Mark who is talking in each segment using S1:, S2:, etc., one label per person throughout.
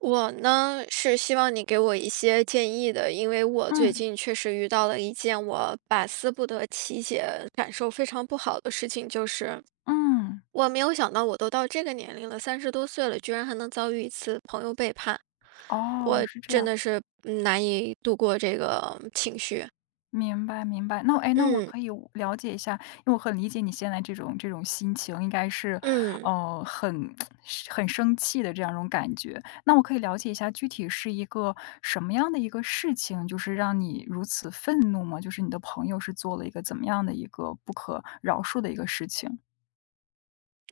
S1: 我呢是希望你给我一些建议的，因为我最
S2: 嗯
S1: 近确实遇到了一件我百思不得其解、感受非常不好的事情，就是
S2: 嗯，
S1: 我没有想到我都到这个年龄了，30多岁了，居然还能遭遇一次朋友背叛，
S2: 哦，
S1: 我
S2: 是这
S1: 真
S2: 样，
S1: 的是难以度过这个情绪。
S2: 明白明白。那哎，那我
S1: 嗯
S2: 可以我了解一下，因为我很理解你现在这种心情，应该是，
S1: 嗯。
S2: 很 是很生气的这样一种感觉。那我可以了解一下，具体是一个什么样的一个事情，就是让你如此愤怒吗？就是你的朋友是做了一个怎么样的一个不可饶恕的一个事情？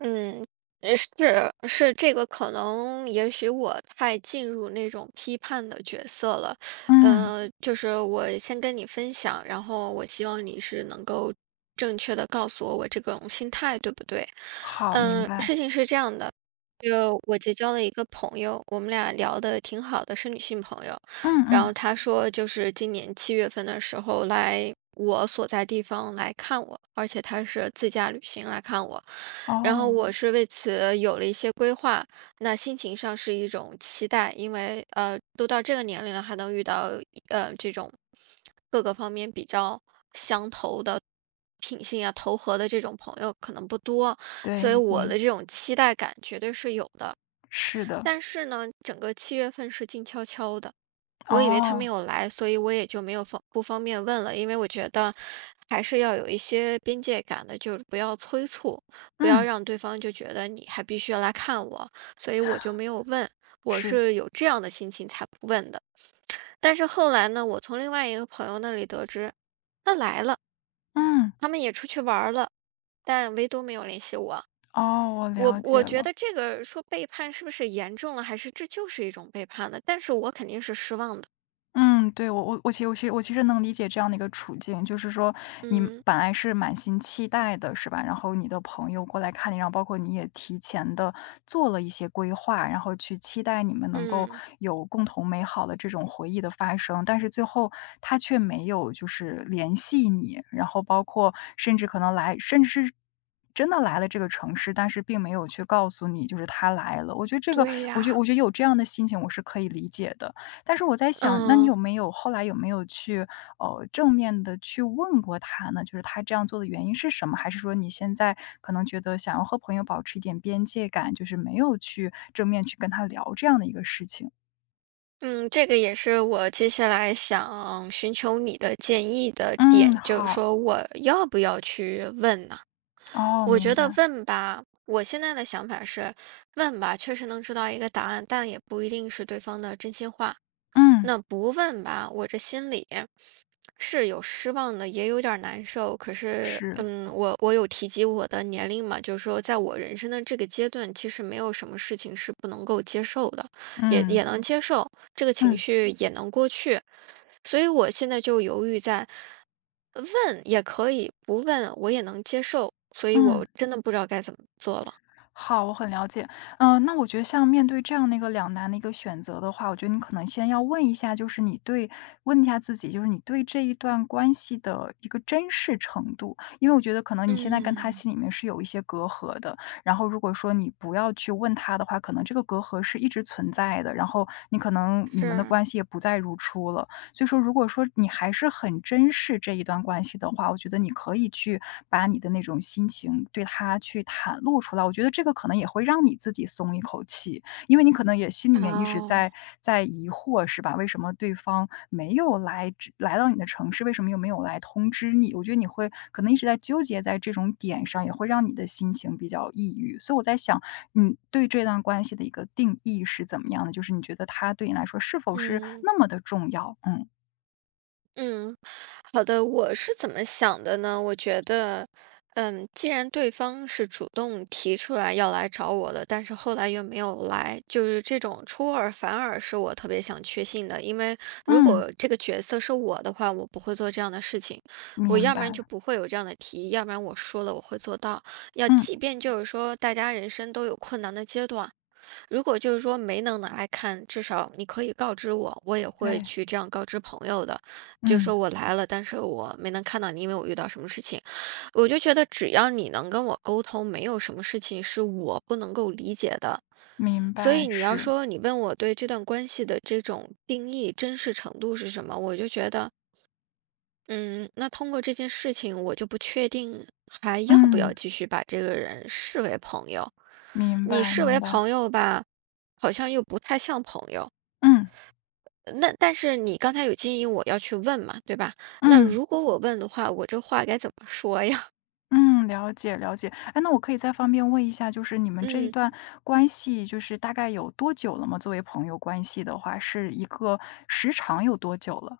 S1: 嗯，是是，这个可能也许我太进入那种批判的角色了，
S2: 嗯，
S1: 就是我先跟你分享，然后我希望你是能够正确的告诉我这种心态对不对？
S2: 好，明
S1: 嗯，事
S2: 白。
S1: 情是这样的，就我结交了一个朋友，我们俩聊的挺好的，是女性朋友，
S2: 嗯
S1: 然
S2: 嗯，
S1: 后她说就是今年七月份的时候来。我所在地方来看我，而且她是自驾旅行来看我，然后
S2: 哦，
S1: 我是为此有了一些规划，那心情上是一种期待，因为都到这个年龄了，还能遇到这种各个方面比较相投的品性啊、投合的这种朋友可能不多，
S2: 对，
S1: 所以
S2: 一
S1: 我
S2: 定
S1: 的这种期待感绝对是有的。
S2: 是的。
S1: 但是呢，整个七月份是静悄悄的，我以为他没
S2: 哦，
S1: 有来，所以我也就没有方不方便问了，因为我觉得还是要有一些边界感的，就是不要催促，不要
S2: 嗯，
S1: 让对方就觉得你还必须要来看我，所以我就没有问。我
S2: 是，
S1: 是有这样的心情才不问的。但是后来呢，我从另外一个朋友那里得知，他来了，
S2: 嗯。
S1: 他们也出去玩儿了，但唯独没有联系我。
S2: 哦，我
S1: 我
S2: 了解
S1: 我觉得
S2: 了。
S1: 这个说背叛是不是严重了，还是这就是一种背叛呢？但是我肯定是失望的。
S2: 嗯，对，我其实能理解这样的一个处境，就是说你
S1: 嗯
S2: 本来是满心期待的，是吧？然后你的朋友过来看你，然后包括你也提前的做了一些规划，然后去期待你们能够
S1: 嗯。
S2: 有共同美好的这种回忆的发生，但是最后他却没有就是联系你，然后包括甚至可能来，甚至是。真的来了这个城市，但是并没有去告诉你，就是他来了。我觉得这个，
S1: 对
S2: 我觉得我
S1: 呀，
S2: 觉得有这样的心情，我是可以理解的。但是我在想，那你
S1: 嗯
S2: 有没有后来有没有去，正面的去问过他呢？就是他这样做的原因是什么？还是说你现在可能觉得想要和朋友保持一点边界感，就是没有去正面去跟他聊这样的一个事情？
S1: 嗯，这个也是我接下来想寻求你的建议的
S2: 嗯，
S1: 点，就是
S2: 好，
S1: 说我要不要去问呢？
S2: 哦，
S1: 我觉
S2: 明
S1: 得
S2: 白，
S1: 问吧，我现在的想法是问吧，确实能知道一个答案，但也不一定是对方的真心话。
S2: 嗯，
S1: 那不问吧，我这心里是有失望的，也有点儿难受。可是，
S2: 是，
S1: 我有提及我的年龄嘛，就是说，在我人生的这个阶段，其实没有什么事情是不能够接受的，也
S2: 嗯，
S1: 也能接受，这个情
S2: 嗯，
S1: 绪也能过去。所以我现在就犹豫在问也可以，不问我也能接受。所以我
S2: 嗯。
S1: 真的不知道该怎么做了。
S2: 好，我很了解。嗯，那我觉得像面对这样的一个两难的一个选择的话，我觉得你可能先要问一下，就是你对问一下自己，就是你对这一段关系的一个珍视程度，因为我觉得可能你现在跟他
S1: 嗯，
S2: 心里面是有一些隔阂的。然后如果说你不要去问他的话，可能这个隔阂是一直存在的，然后你可能你们的
S1: 是
S2: 关系也不再如初了。所以说，如果说你还是很珍视这一段关系的话，我觉得你可以去把你的那种心情对他去袒露出来。我觉得这个可能也会让你自己松一口气，因为你可能也心里面一直
S1: 哦，
S2: 在在疑惑，是吧？为什么对方没有来只来到你的城市？为什么又没有来通知你？我觉得你会可能一直在纠结在这种点上，也会让你的心情比较抑郁。所以我在想，你对这段关系的一个定义是怎么样的？就是你觉得他对你来说是否是
S1: 嗯。
S2: 那么的重要？嗯。
S1: 嗯，好的，我是怎么想的呢？我觉得，嗯，既然对方是主动提出来要来找我的，但是后来又没有来，就是这种出尔反尔是我特别想确信的。因为如
S2: 嗯，
S1: 果这个角色是我的话，我不会做这样的事情，我
S2: 明
S1: 要不
S2: 白，
S1: 然就不会有这样的提议，要不然我说了我会做到。要
S2: 嗯，
S1: 即便就是说大家人生都有困难的阶段，如果就是说没能拿来看，至少你可以告知我，我也会
S2: 对，
S1: 去这样告知朋友的，就
S2: 嗯，
S1: 说我来了，但是我没能看到你，因为我遇到什么事情。我就觉得只要你能跟我沟通，没有什么事情是我不能够理解的。
S2: 明
S1: 所
S2: 白，
S1: 以你要
S2: 是，
S1: 说你问我对这段关系的这种定义、真实程度是什么，我就觉得。嗯，那通过这件事情，我就不确定还要不要
S2: 嗯，
S1: 继续把这个人视为朋友。
S2: 明
S1: 你
S2: 白
S1: 视
S2: 明
S1: 为
S2: 白，
S1: 朋友吧，好像又不太像朋友。
S2: 嗯，
S1: 那但是你刚才有建议我要去问嘛，对吧？那
S2: 嗯，
S1: 如果我问的话，我这话该怎么说呀？
S2: 嗯，了解了解。哎，那我可以再方便问一下，就是你 们这一
S1: 嗯
S2: 段关系，就是大概有多久了吗？作为朋友关系的话，是一个时长有多久了？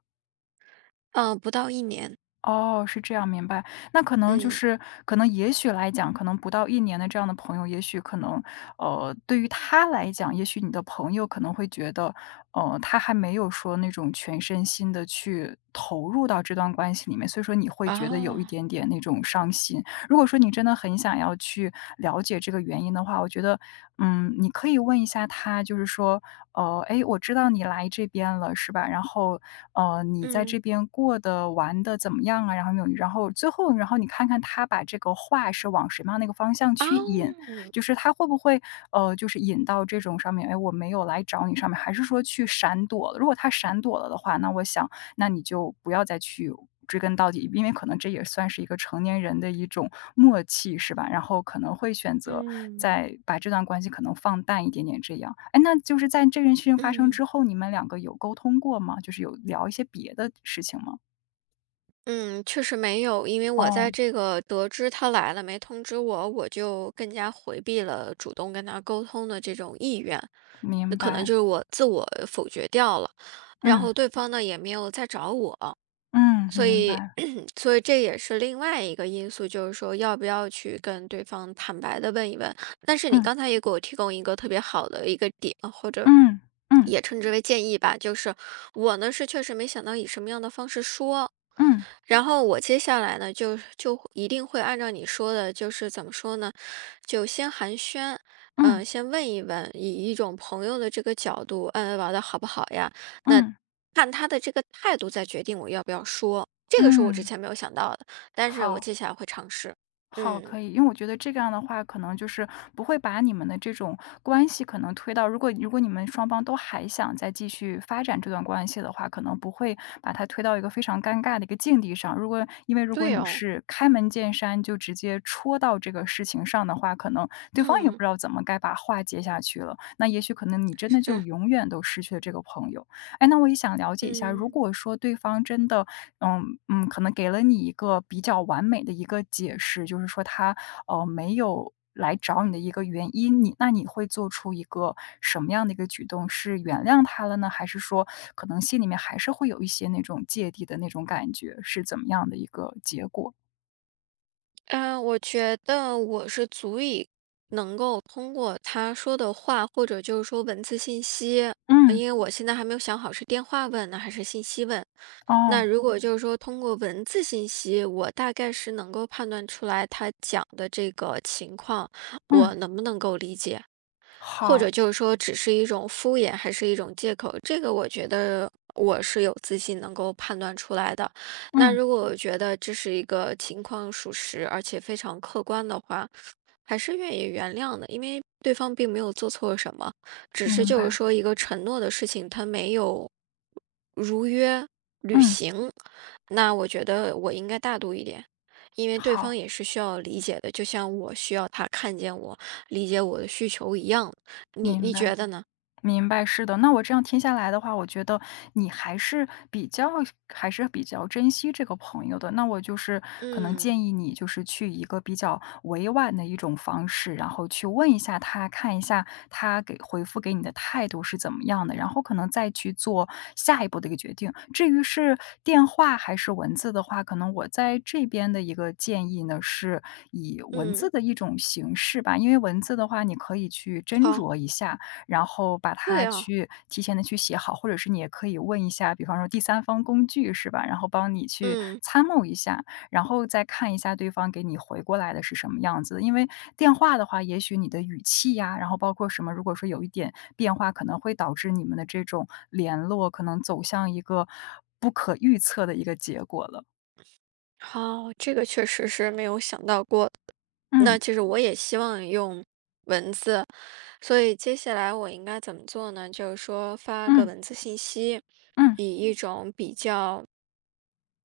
S1: 嗯、不到一年，
S2: 哦，是这样，明白。那可能就
S1: 嗯
S2: 是可能也许来讲，可能不到一年的这样的朋友，也许可能，对于他来讲，也许你的朋友可能会觉得，他还没有说那种全身心的去投入到这段关系里面，所以说你会觉得有一
S1: 啊，
S2: 点点那种伤心。如果说你真的很想要去了解这个原因的话，我觉得，嗯，你可以问一下他，就是说，“诶，我知道你来这边了，是吧？然后你在
S1: 嗯
S2: 这边过得玩的怎么样啊？然后没有然后最后，然后你看看他把这个话是往什么样的一个方向
S1: 啊，
S2: 去引，
S1: 嗯
S2: 就是他会不会，就是引到这种上面，哎，我没有来找你上面，还是说去闪躲了？如果他闪躲了的话，那我想那你就不要再去追根到底，因为可能这也算是一个成年人的一种默契，是吧？然后可能会选择
S1: 嗯。
S2: 再把这段关系可能放淡一点点这样。哎，那就是在这件事情发生
S1: 嗯
S2: 之后，你们两个有沟通过吗？就是有聊一些别的事情吗？
S1: 嗯，确实没有，因为我在
S2: 哦，
S1: 这个得知他来了没通知我，我就更加回避了主动跟他沟通的这种意愿，那
S2: 明
S1: 可能
S2: 白，
S1: 就是我自我否决掉了，然
S2: 嗯
S1: 后对方呢也没有再找我，
S2: 嗯，
S1: 所
S2: 明
S1: 以
S2: 白，
S1: 所以这也是另外一个因素，就是说要不要去跟对方坦白的问一问。但是你
S2: 嗯
S1: 刚才也给我提供一个特别好的一个点，或者
S2: 嗯嗯
S1: 也称之为建议吧，就是我呢是确实没想到以什么样的方式说，
S2: 嗯
S1: 然后我接下来呢，就一定会按照你说的，就是怎么说呢，就先寒暄，
S2: 嗯
S1: 先问一问，以一种朋友的这个角度，嗯，玩的好不好呀？那
S2: 嗯
S1: 看他的这个态度，再决定我要不要说。这个是我之
S2: 嗯，
S1: 前没有想到的，但是我
S2: 好。
S1: 接下来会尝试。
S2: 好，
S1: 嗯，
S2: 可以，因为我觉得这个样的话，可能就是不会把你们的这种关系可能推到，如果你们双方都还想再继续发展这段关系的话，可能不会把它推到一个非常尴尬的一个境地上。因为如果
S1: 对
S2: 你
S1: 哦，
S2: 是开门见山就直接戳到这个事情上的话，可能对方也不
S1: 嗯，
S2: 知道怎么该把话接下去了。那也许可能你真的就
S1: 是，
S2: 永远都失去了这个朋友。哎，那我也想了解一下，如
S1: 嗯。
S2: 果说对方真的嗯嗯，可能给了你一个比较完美的一个解释，就是说他，没有来找你的一个原因，那你会做出一个什么样的一个举动？是原谅他了呢，还是说可能心里面还是会有一些那种芥蒂的那种感觉，是怎么样的一个结果？
S1: 嗯，我觉得我是足以能够通过他说的话，或者就是说文字信息，
S2: 嗯，
S1: 因为我现在还没有想好是电话问呢还是信息问。那
S2: 哦，
S1: 如果就是说通过文字信息，我大概是能够判断出来他讲的这个情况，
S2: 嗯，
S1: 我能不能够理解。或者
S2: 好，
S1: 就是说只是一种敷衍，还是一种借口，这个我觉得我是有自信能够判断出来的。那
S2: 嗯，
S1: 如果我觉得这是一个情况属实，而且非常客观的话，还是愿意原谅的，因为对方并没有做错什么，只是
S2: 明
S1: 就是
S2: 白，
S1: 说一个承诺的事情，他没有如约履
S2: 嗯，
S1: 行，那我觉得我应该大度一点，因为对方
S2: 好，
S1: 也是需要理解的，就像我需要他看见我，理解我的需求一样。你
S2: 明
S1: 你
S2: 白。
S1: 觉得呢？
S2: 明白，是的。那我这样听下来的话，我觉得你还是比较珍惜这个朋友的。那我就是可能
S1: 嗯
S2: 建议你，就是去一个比较委婉的一种方式，然后去问一下他，看一下他给回复给你的态度是怎么样的，然后可能再去做下一步的一个决定。至于是电话还是文字的话，可能我在这边的一个建议呢，是以文字
S1: 嗯，
S2: 的一种形式吧，因为文字的话，你可以去斟
S1: 好，
S2: 酌一下，然后把它
S1: 对啊，
S2: 去提前的去写好，或者是你也可以问一下，比方说第三方工具是吧，然后帮你去
S1: 嗯，
S2: 参谋一下，然后再看一下对方给你回过来的是什么样子。因为电话的话，也许你的语气呀，然后包括什么，如果说有一点变化，可能会导致你们的这种联络可能走向一个不可预测的一个结果了。
S1: 好，这个确实是没有想到过的那
S2: 嗯，
S1: 其实我也希望用文字所以接下来我应该怎么做呢？就是说发个
S2: 嗯，
S1: 文字信息，
S2: 嗯，
S1: 以一种比较，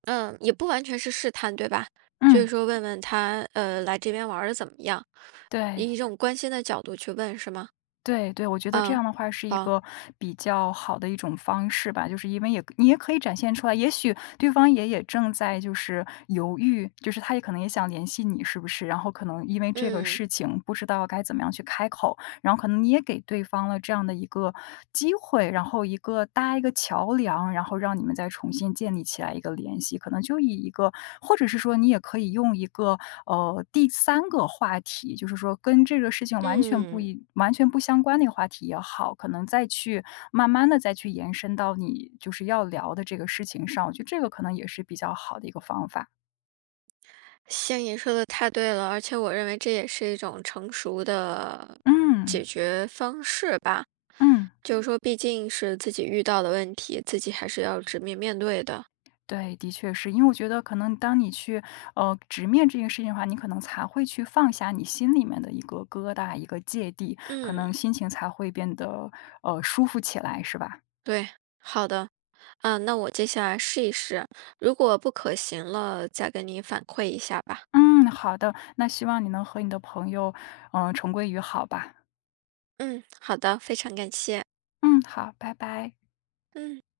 S1: 嗯，也不完全是试探，对吧？就
S2: 嗯，
S1: 是说问问他，来这边玩的怎么样，
S2: 对。
S1: 以一种关心的角度去问，是吗？
S2: 对对，我觉得这
S1: 嗯，
S2: 样的话是一
S1: 好，
S2: 个比较好的一种方式吧，就是因为你也可以展现出来，也许对方也正在就是犹豫，就是他也可能也想联系你，是不是？然后可能因为这个
S1: 嗯
S2: 事情不知道该怎么样去开口，然后可能你也给对方了这样的一个机会，然后一个搭一个桥梁，然后让你们再重新建立起来一个联系。可能就以一个，或者是说你也可以用一个第三个话题，就是说跟这个事情
S1: 嗯，
S2: 完全不相关的一个话题也好，可能再去慢慢的再去延伸到你就是要聊的这个事情上。我觉得这个可能也是比较好的一个方法。
S1: 星你说的太对了，而且我认为这也是一种成熟的
S2: 嗯
S1: 解决方式吧。
S2: 嗯。
S1: 就是说，毕竟是自己遇到的问题，自己还是要直面面对的。
S2: 对，的确是。因为我觉得可能当你去，直面这件事情的话，你可能才会去放下你心里面的一个疙瘩、一个芥蒂，可
S1: 嗯。
S2: 能心情才会变得，舒服起来，是吧？
S1: 对，好的，嗯，那我接下来试一试，如果不可行了，再跟你反馈一下吧。
S2: 嗯，好的，那希望你能和你的朋友，重归于好吧。
S1: 嗯，好的，非常感谢。
S2: 嗯，好，拜拜。
S1: 嗯。